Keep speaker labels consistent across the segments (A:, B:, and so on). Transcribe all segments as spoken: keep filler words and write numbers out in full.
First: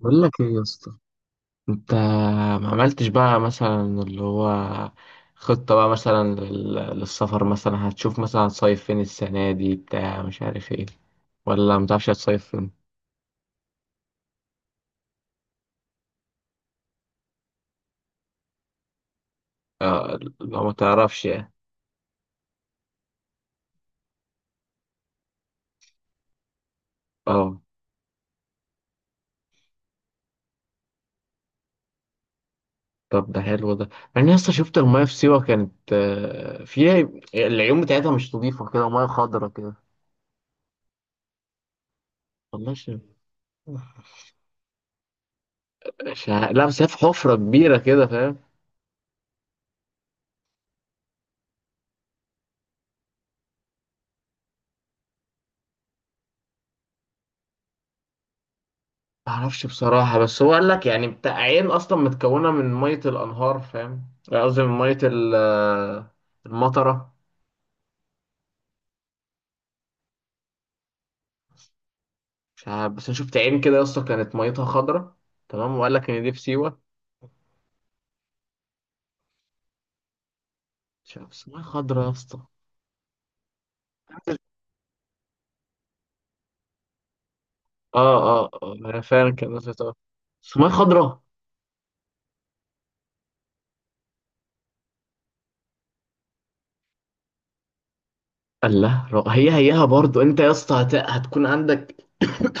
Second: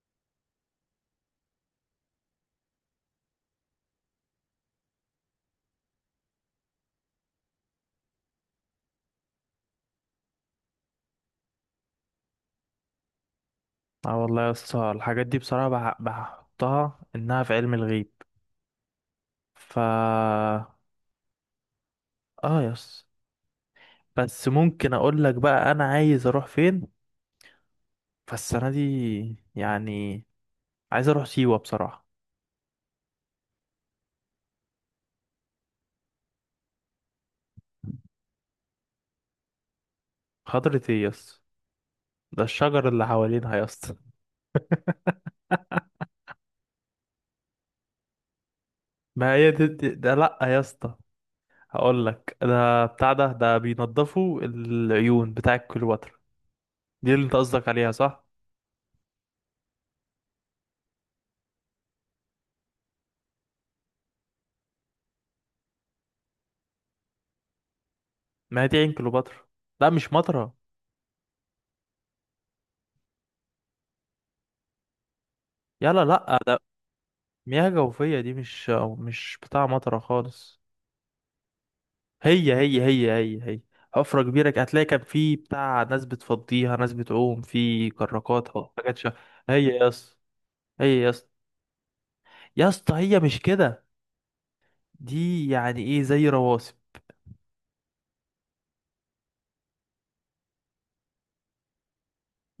A: بقول لك ايه يا اسطى. انت ما عملتش بقى مثلا اللي هو خطة بقى مثلا لل- للسفر مثلا، هتشوف مثلا هتصيف فين السنة دي بتاع، مش عارف ايه، ولا متعرفش هتصيف فين؟
B: اه والله يا اسطى، الحاجات دي بصراحة بح- بحطها انها في علم الغيب. ف
A: آه، لو ما تعرفش يعني.
B: اه يا اسطى، بس ممكن اقول لك بقى انا عايز اروح فين
A: اه.
B: فالسنة دي. يعني عايز اروح سيوة بصراحة.
A: طب ده حلو ده. يعني يا اسطى شفت المايه في سيوة، كانت آه، فيها العيون بتاعتها مش نظيفة كده، مياه خضرا كده.
B: خضرة ايه يا اسطى؟ ده
A: والله
B: الشجر
A: شايف.
B: اللي حوالينها يا اسطى.
A: لا بس هي في حفرة كبيرة كده، فاهم؟
B: ما هي دي دي- ده، لا يا اسطى. هقول لك ده بتاع ده ده بينضفوا العيون بتاع كليوباترا. دي اللي انت قصدك عليها، صح؟
A: معرفش بصراحة، بس هو قال لك يعني بتاع عين أصلا متكونة من مية الأنهار، فاهم؟ يعني قصدي من مية ال- آه، المطرة.
B: ما هي دي عين كليوباترا. لا مش مطرة.
A: مش عارف، بس أنا شفت عين كده يا اسطى كانت ميتها خضرة. تمام، وقال
B: يلا
A: لك إن دي في
B: لا،
A: سيوة.
B: مياه جوفية دي، مش مش بتاع مطرة خالص.
A: مش عارف، بس مية خضرة يا اسطى.
B: هي هي هي هي هي حفرة كبيرة كده. هتلاقي كان في بتاع ناس بتفضيها، ناس بتعوم في
A: اه
B: كراكات
A: اه اه
B: أو حاجات
A: أنا
B: شا...
A: فعلا كان
B: هي
A: نزلت.
B: يا
A: اه،
B: اسطى،
A: بس مية
B: هي يا
A: خضرة.
B: اسطى، يا اسطى هي مش كده. دي يعني ايه زي رواسب.
A: قال لا. رو- هي هيها برضو. أنت يا اسطى هت... هتكون عندك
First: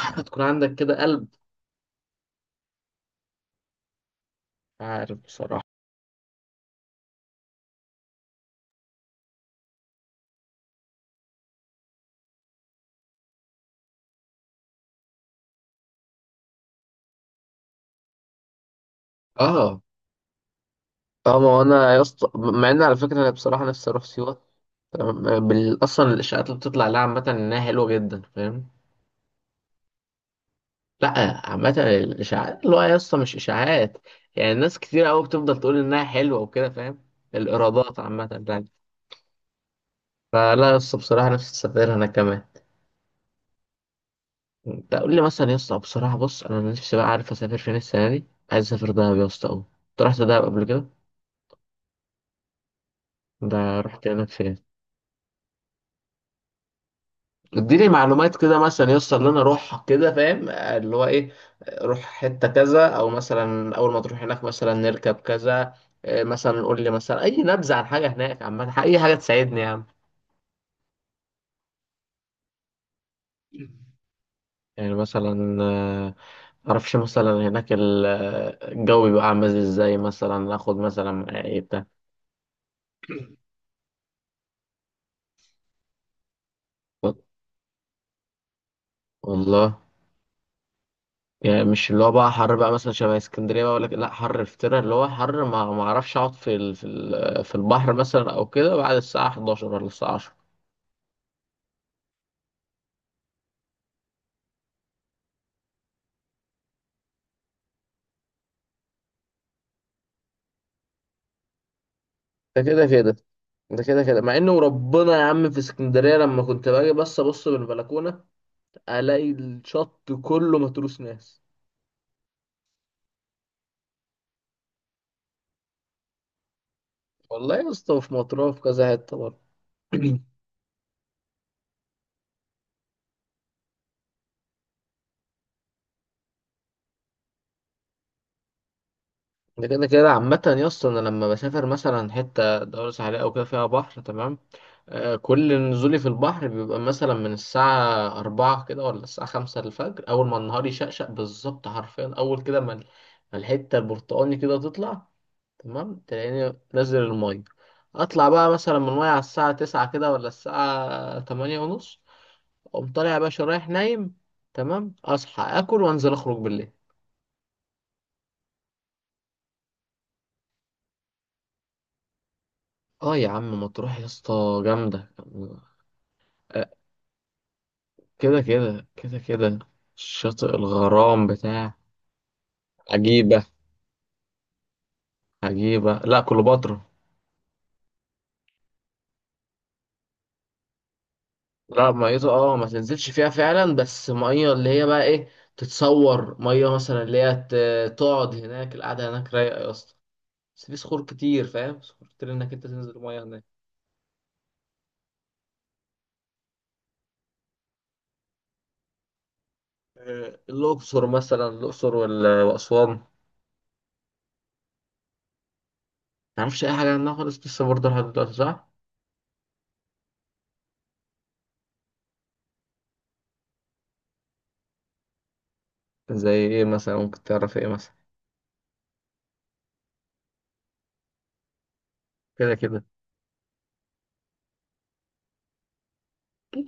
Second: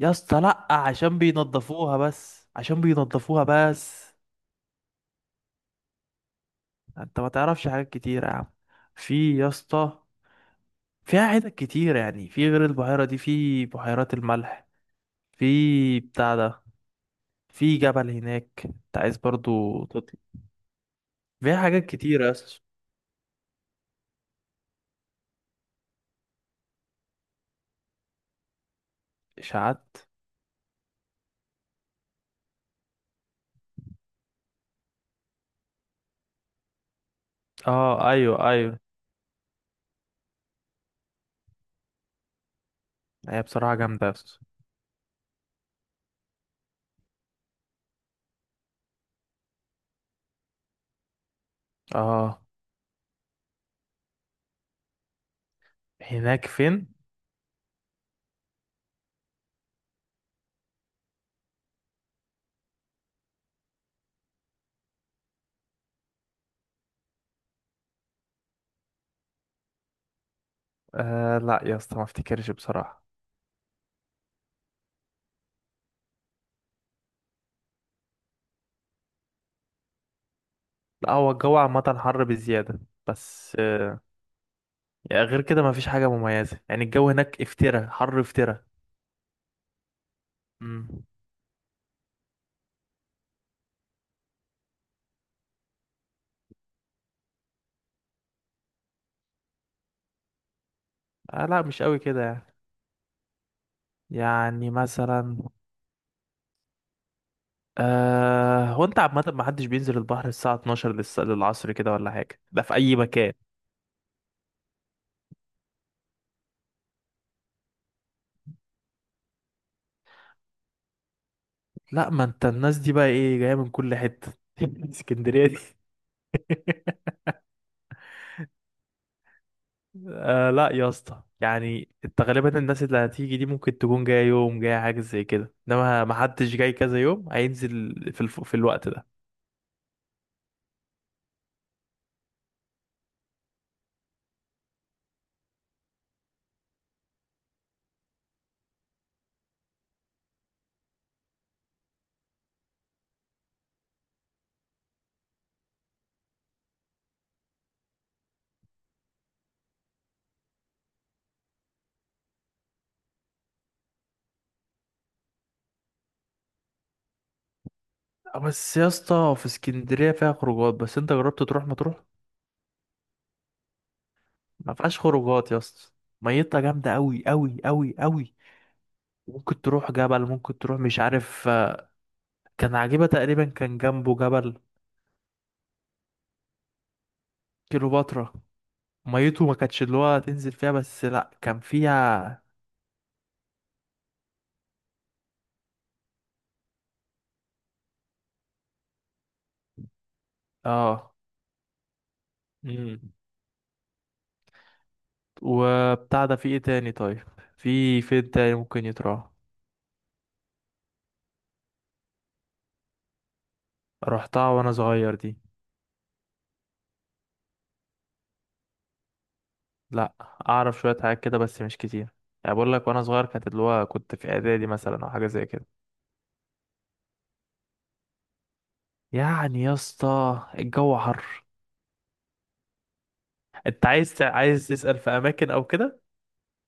B: يا اسطى
A: هتكون
B: لأ،
A: عندك كده
B: عشان
A: قلب.
B: بينضفوها، بس عشان بينضفوها بس.
A: مش عارف بصراحة.
B: انت ما تعرفش حاجات كتيرة يا عم. في يا اسطى، فيها حتت كتيرة، يعني في غير البحيرة دي في بحيرات الملح، في بتاع ده، في جبل هناك انت عايز
A: اه.
B: برضو تطلع.
A: اه، ما
B: فيها
A: هو
B: حاجات
A: انا يا
B: كتيرة
A: اسطى،
B: يا اسطى.
A: مع ان على فكره انا بصراحه نفسي اروح سيوه. تمام. آه، بال- اصلا الاشاعات اللي بتطلع لها عامه انها حلوه جدا، فاهم؟
B: اشاعات؟
A: لا، عامه الاشاعات اللي هو يا اسطى مش اشاعات. يعني ناس كتير قوي بتفضل تقول انها حلوه وكده، فاهم؟ الايرادات
B: اه ايوه
A: عامه يعني.
B: ايوه.
A: فلا يا اسطى، بصراحه نفسي اسافر انا كمان.
B: هي بصراحة جامدة يا اسطى.
A: انت قول لي مثلا يا اسطى، بصراحه بص، انا نفسي بقى عارف اسافر فين السنه دي. عايز اسافر دهب يا اسطى قوي. انت رحت دهب قبل كده؟
B: اه.
A: ده رحت هناك فين؟
B: هناك فين؟
A: اديني معلومات كده مثلا يسطا اللي انا اروح كده، فاهم؟ آه، اللي هو ايه، آه، روح حته كذا، او مثلا اول ما تروح هناك مثلا نركب كذا. آه، مثلا قول لي مثلا اي نبذه عن حاجه هناك عامه، اي حاجه تساعدني يا عم.
B: آه لا يا اسطى، ما افتكرش بصراحة.
A: يعني مثلا آه، معرفش مثلا هناك ال- آه، الجو بيبقى عامل ازاي، مثلا اخد مثلا
B: لا هو
A: معايا
B: الجو
A: ايه بتاع.
B: عامة حر بزيادة، بس آه يعني غير كده ما فيش حاجة مميزة، يعني الجو هناك افترا حر افترا.
A: والله،
B: امم
A: يعني مش اللي هو بقى حر بقى مثلا شبه اسكندريه بقى، ولا كده؟ لا حر افترا، اللي هو حر ما ما اعرفش اقعد في ال... في ال... في البحر مثلا او كده بعد الساعه حداشر ولا الساعه عشرة.
B: آه لا مش قوي كده يعني. يعني مثلا آه هو انت عامة ما حدش بينزل البحر الساعة الاتناشر للس- للعصر كده ولا حاجة،
A: ده
B: ده في
A: كده
B: أي
A: كده.
B: مكان.
A: ده كده كده، مع انه وربنا يا عم في اسكندريه لما كنت باجي، بس ابص من البلكونه الاقي الشط كله متروس ناس.
B: لا ما انت الناس دي بقى ايه جايه من كل حته. اسكندريه دي.
A: والله يا اسطى في مطروح، في كذا حته برضه.
B: آه لا يا اسطى، يعني انت غالبا الناس اللي هتيجي دي ممكن تكون جايه يوم، جايه حاجه زي كده، انما ما حدش جاي كذا يوم هينزل في الف... في الوقت ده.
A: ده كده كده. عامه يا اسطى انا لما بسافر مثلا حته دوله ساحليه او كده فيها بحر، تمام، آه، كل نزولي في البحر بيبقى مثلا من الساعة أربعة كده ولا الساعة خمسة الفجر، أول ما النهار يشقشق بالظبط، حرفيا أول كده ما ال- ما الحتة البرتقاني كده تطلع، تمام تلاقيني نازل المية. أطلع بقى مثلا من المية على الساعة تسعة كده ولا الساعة تمانية ونص. أقوم طالع يا باشا رايح نايم. تمام، أصحى آكل وأنزل أخرج بالليل.
B: آه، بس يا اسطى، في اسكندريه فيها خروجات، بس انت جربت تروح ما تروح.
A: آه يا عم مطروح يا اسطى
B: ما فيهاش
A: جامدة.
B: خروجات يا اسطى. ميتها
A: آه،
B: جامده قوي قوي قوي قوي.
A: كده كده كده كده.
B: ممكن تروح جبل،
A: شاطئ
B: ممكن تروح مش
A: الغرام
B: عارف.
A: بتاع.
B: آه، كان عجيبه
A: عجيب.
B: تقريبا كان جنبه جبل.
A: عجيبة؟ لا، كليوباترا.
B: كيلوباترا، ميته ما كانتش اللي هو تنزل فيها، بس لا كان
A: لا، ميته
B: فيها.
A: اه ما تنزلش فيها فعلا، بس ميه اللي هي بقى ايه، تتصور ميه مثلا اللي هي ت- تقعد هناك، القعدة هناك رايقة يا اسطى، بس في صخور
B: اه.
A: كتير فاهم، صخور كتير انك انت تنزل
B: امم
A: ميه هناك.
B: وبتاع ده، في ايه تاني طيب؟ في فين تاني ممكن يتراح؟
A: آه، الأقصر مثلا، الأقصر وال- وأسوان ما
B: رحتها وانا صغير دي.
A: تعرفش أي حاجة عنها خالص لسه برضه لحد دلوقتي، صح؟
B: لا، اعرف شوية حاجات كده بس مش كتير. يعني بقول لك وانا صغير كانت اللي هو كنت في اعدادي مثلا او حاجة زي كده.
A: زي إيه مثلا؟ ممكن تعرف إيه مثلا؟
B: يعني يا اسطى الجو حر.
A: كده كده.
B: انت عايز تع- عايز تسأل في اماكن او كده؟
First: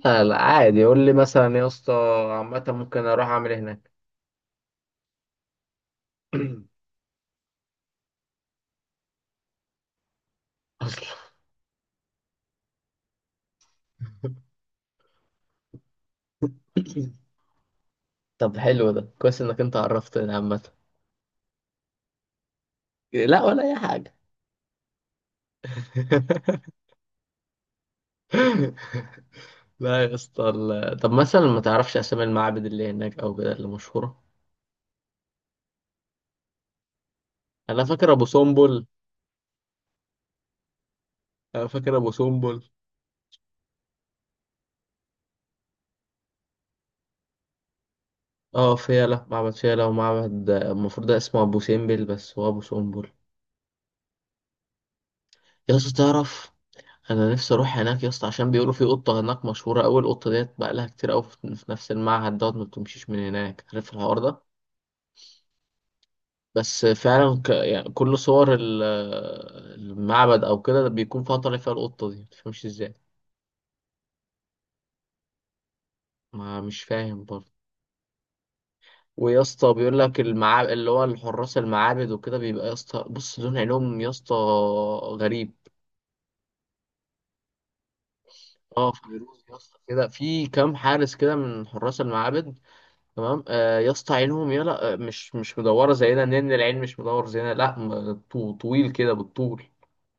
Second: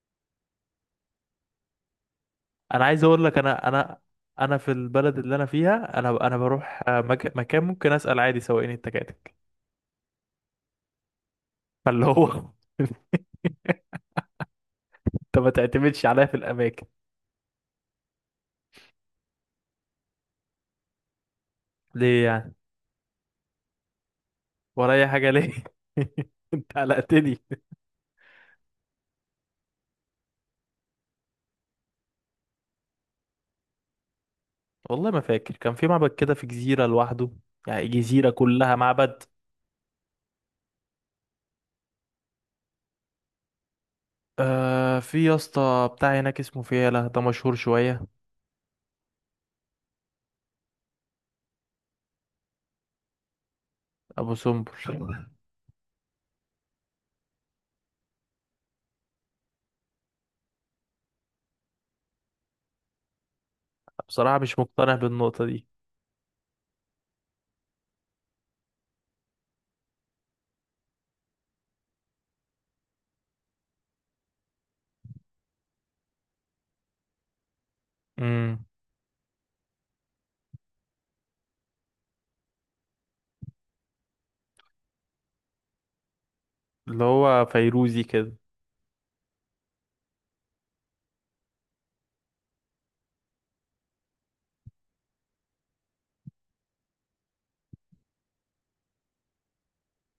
A: لا لا عادي، قول لي مثلا يا اسطى، عامة
B: انا عايز
A: ممكن
B: اقول
A: أروح
B: لك،
A: أعمل إيه
B: انا
A: هناك؟
B: انا انا في البلد اللي انا فيها، انا انا بروح آه، مك... مكان ممكن اسأل عادي سواقين التكاتك.
A: أصلا.
B: فاللي هو انت ما تعتمدش عليا في الاماكن.
A: طب حلو ده، كويس انك انت عرفتني عامة.
B: ليه يعني؟
A: لا ولا اي حاجة.
B: ورايا حاجه ليه؟ انت قلقتني.
A: لا يا اسطى ال- طب مثلا ما تعرفش اسامي المعابد اللي هناك او كده اللي مشهورة؟
B: والله ما فاكر، كان في معبد كده في جزيره لوحده،
A: انا
B: يعني
A: فاكر ابو
B: جزيره كلها
A: سمبل.
B: معبد.
A: انا فاكر ابو سمبل.
B: آه في يا اسطى بتاع هناك اسمه فيلة، ده مشهور شويه.
A: اه فيلة، معبد فيلة، ومعبد المفروض ده اسمه ابو سمبل، بس هو ابو سمبل.
B: ابو سمبل.
A: يا اسطى تعرف، انا نفسي اروح هناك يا اسطى، عشان بيقولوا في قطة هناك مشهورة اوي، القطة ديت بقى لها كتير اوي في في نفس المعهد دوت، ما بتمشيش من هناك، عارف الحوار
B: بصراحه
A: ده؟
B: مش مقتنع بالنقطه دي.
A: بس فعلا ك... يعني كل صور ال- المعبد او كده بيكون فيها طالع فيها القطه دي، متفهمش ازاي. ما مش فاهم برضه.
B: امم
A: ويا اسطى بيقول لك المعابد اللي هو الحراس المعابد وكده بيبقى يا اسطى بص لون عينهم يا اسطى غريب.
B: اللي هو فيروزي كده.
A: اه فيروز يا اسطى، كده في كام حارس كده من حراس المعابد، تمام، آه يا اسطى عينهم يلا آه، مش مش مدوره زينا، لان العين مش مدور زينا، لا م- طو- طويل كده بالطول.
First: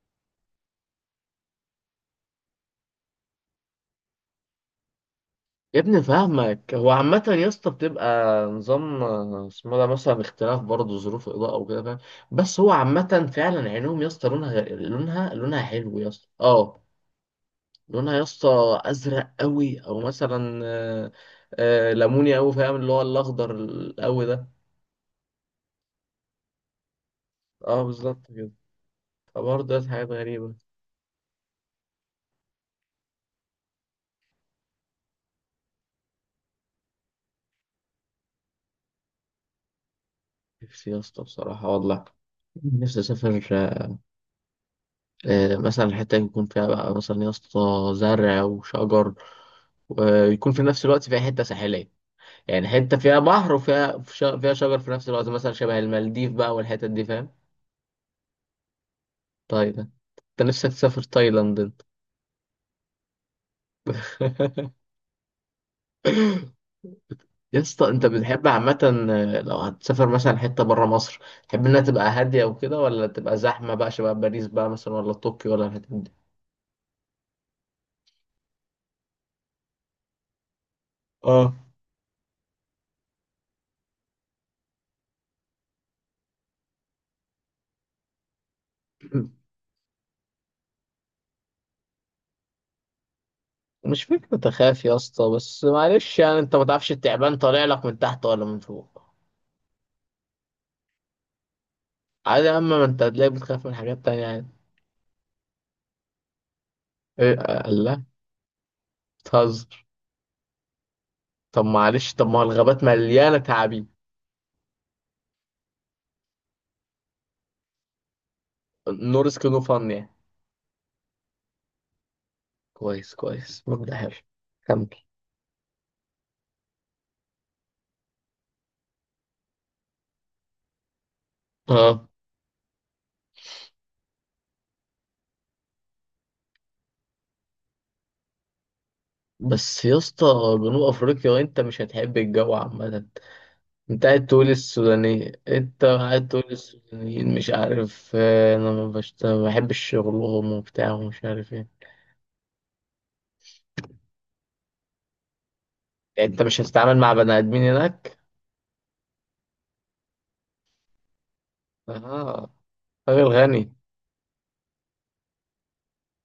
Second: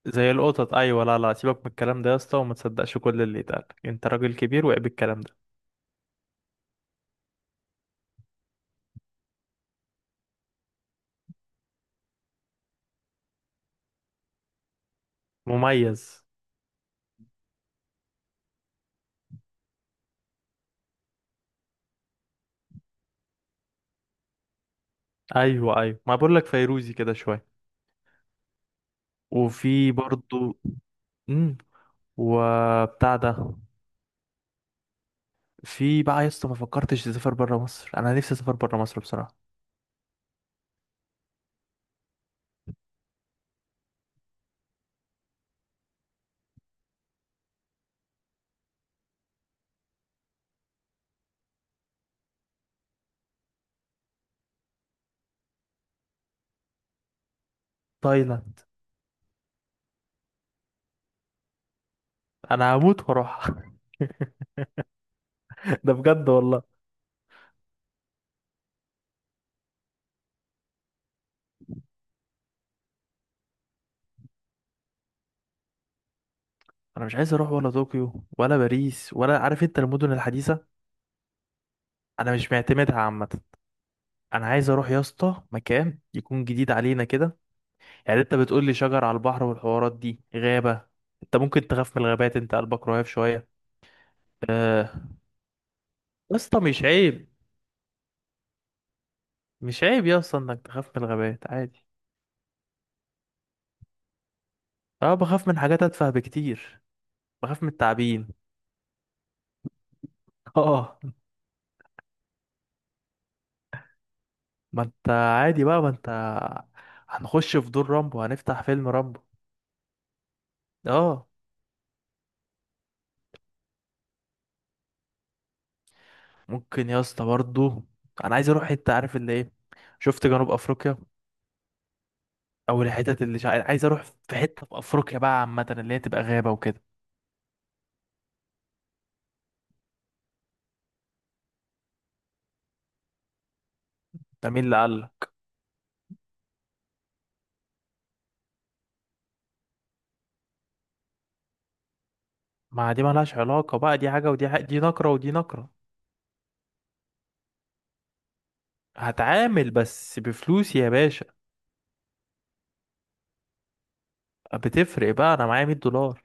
B: زي القطط، ايوه. لا لا، سيبك من الكلام ده يا اسطى، وما تصدقش كل اللي يتقال. انت راجل كبير، وعيب الكلام ده.
A: يا ابني فاهمك، هو عامة يا اسطى بتبقى نظام آه، اسمه ده مثلا اختلاف برضه ظروف الإضاءة وكده، فاهم؟ بس هو عامة فعلا عينهم يا اسطى لونها غير- لونها لونها حلو يا
B: مميز.
A: اسطى اه. لونها يا اسطى أزرق قوي، أو مثلا آه، آه، ليموني قوي، فاهم اللي هو الأخضر القوي ده.
B: ايوه ايوه، ما بقول لك فيروزي كده شويه.
A: اه بالظبط كده. فبرضه
B: وفي
A: حاجات غريبة.
B: برضو. امم وبتاع ده، في بقى يا اسطى، ما فكرتش تسافر بره مصر؟ انا نفسي اسافر بره مصر بصراحه.
A: نفسي يا اسطى بصراحة والله، نفسي أسافر آه، مثلا الحتة يكون فيها بقى مثلا يا اسطى زرع وشجر، ويكون في نفس الوقت فيها حتة ساحلية، يعني حتة فيها بحر وفيها ش- فيها شجر في نفس الوقت، مثلا شبه المالديف بقى والحتت دي، فاهم؟
B: تايلاند.
A: تايلاند. انت نفسك تسافر تايلاند انت؟
B: انا هموت واروح. ده بجد والله.
A: يا اسطى انت بتحب عامة آه، لو هتسافر مثلا حتة برا مصر، تحب انها تبقى هادية وكده، ولا تبقى زحمة بقى شبه باريس بقى مثلا، ولا طوكيو، ولا الحتت دي؟
B: انا مش عايز اروح ولا طوكيو ولا باريس ولا، عارف انت، المدن الحديثه.
A: اه.
B: انا مش معتمدها عامه. انا عايز اروح يا اسطى مكان يكون جديد علينا كده. يعني انت بتقول لي شجر على البحر والحوارات دي، غابه. انت ممكن تخاف من الغابات، انت قلبك رهيف شويه.
A: مش فكرة أخاف
B: آه،
A: يا اسطى، بس معلش
B: يا
A: يعني أنت
B: اسطى
A: ما
B: مش
A: تعرفش
B: عيب،
A: التعبان طالع لك من تحت ولا من فوق.
B: مش عيب يا اسطى انك تخاف من الغابات، عادي.
A: عادي يا أما، ما أنت هتلاقيك بتخاف من حاجات تانية عادي.
B: اه، بخاف من حاجات اتفه بكتير.
A: إيه؟
B: بخاف من
A: الله،
B: التعابين.
A: بتهزر؟
B: اه.
A: طب معلش، طب ما هو الغابات مليانة تعابين.
B: ما انت عادي بقى، ما انت هنخش في دور رامبو، هنفتح فيلم
A: نو
B: رامبو.
A: ريسك نو فن يعني.
B: اه.
A: كويس كويس، مبدأ حلو، كمل.
B: ممكن يا اسطى برضه، انا عايز اروح حته، عارف اللي ايه، شفت جنوب افريقيا
A: اه
B: او الحتت اللي شع... عايز اروح في حته في افريقيا بقى عامه اللي هي تبقى غابه وكده.
A: بس يا اسطى جنوب افريقيا انت مش هتحب الجو عامة. انت قاعد تقول
B: ده مين اللي قال؟
A: السوداني، انت قاعد تقول السودانيين مش عارف آه، انا ما بشت- ما بحبش شغلهم وبتاع ومش عارف ايه.
B: ما دي مالهاش علاقه بقى، دي حاجه ودي حاجة، دي نقره ودي نقره.
A: انت مش هتتعامل مع بني ادمين هناك.
B: هتعامل بس بفلوسي يا باشا.
A: اه، راجل غني.
B: بتفرق بقى، انا معايا مية دولار.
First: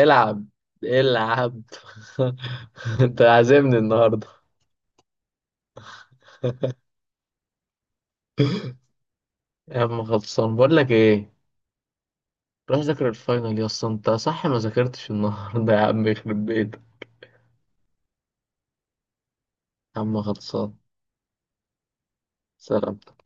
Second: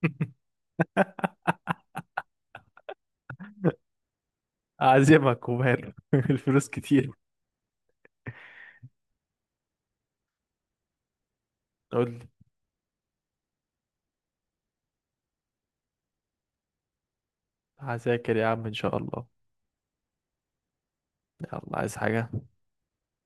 A: العب. انت عازمني النهارده.
B: أعزمك وماله. الفلوس كتير.
A: يا عم خلصان، بقول لك ايه،
B: قول لي.
A: روح ذاكر الفاينل يا اسطى انت، صح ما ذاكرتش النهارده يا عم يخرب بيتك.
B: هذاكر يا عم إن شاء الله.
A: يا عم خلصان.
B: يلا، عايز حاجة؟
A: سلام.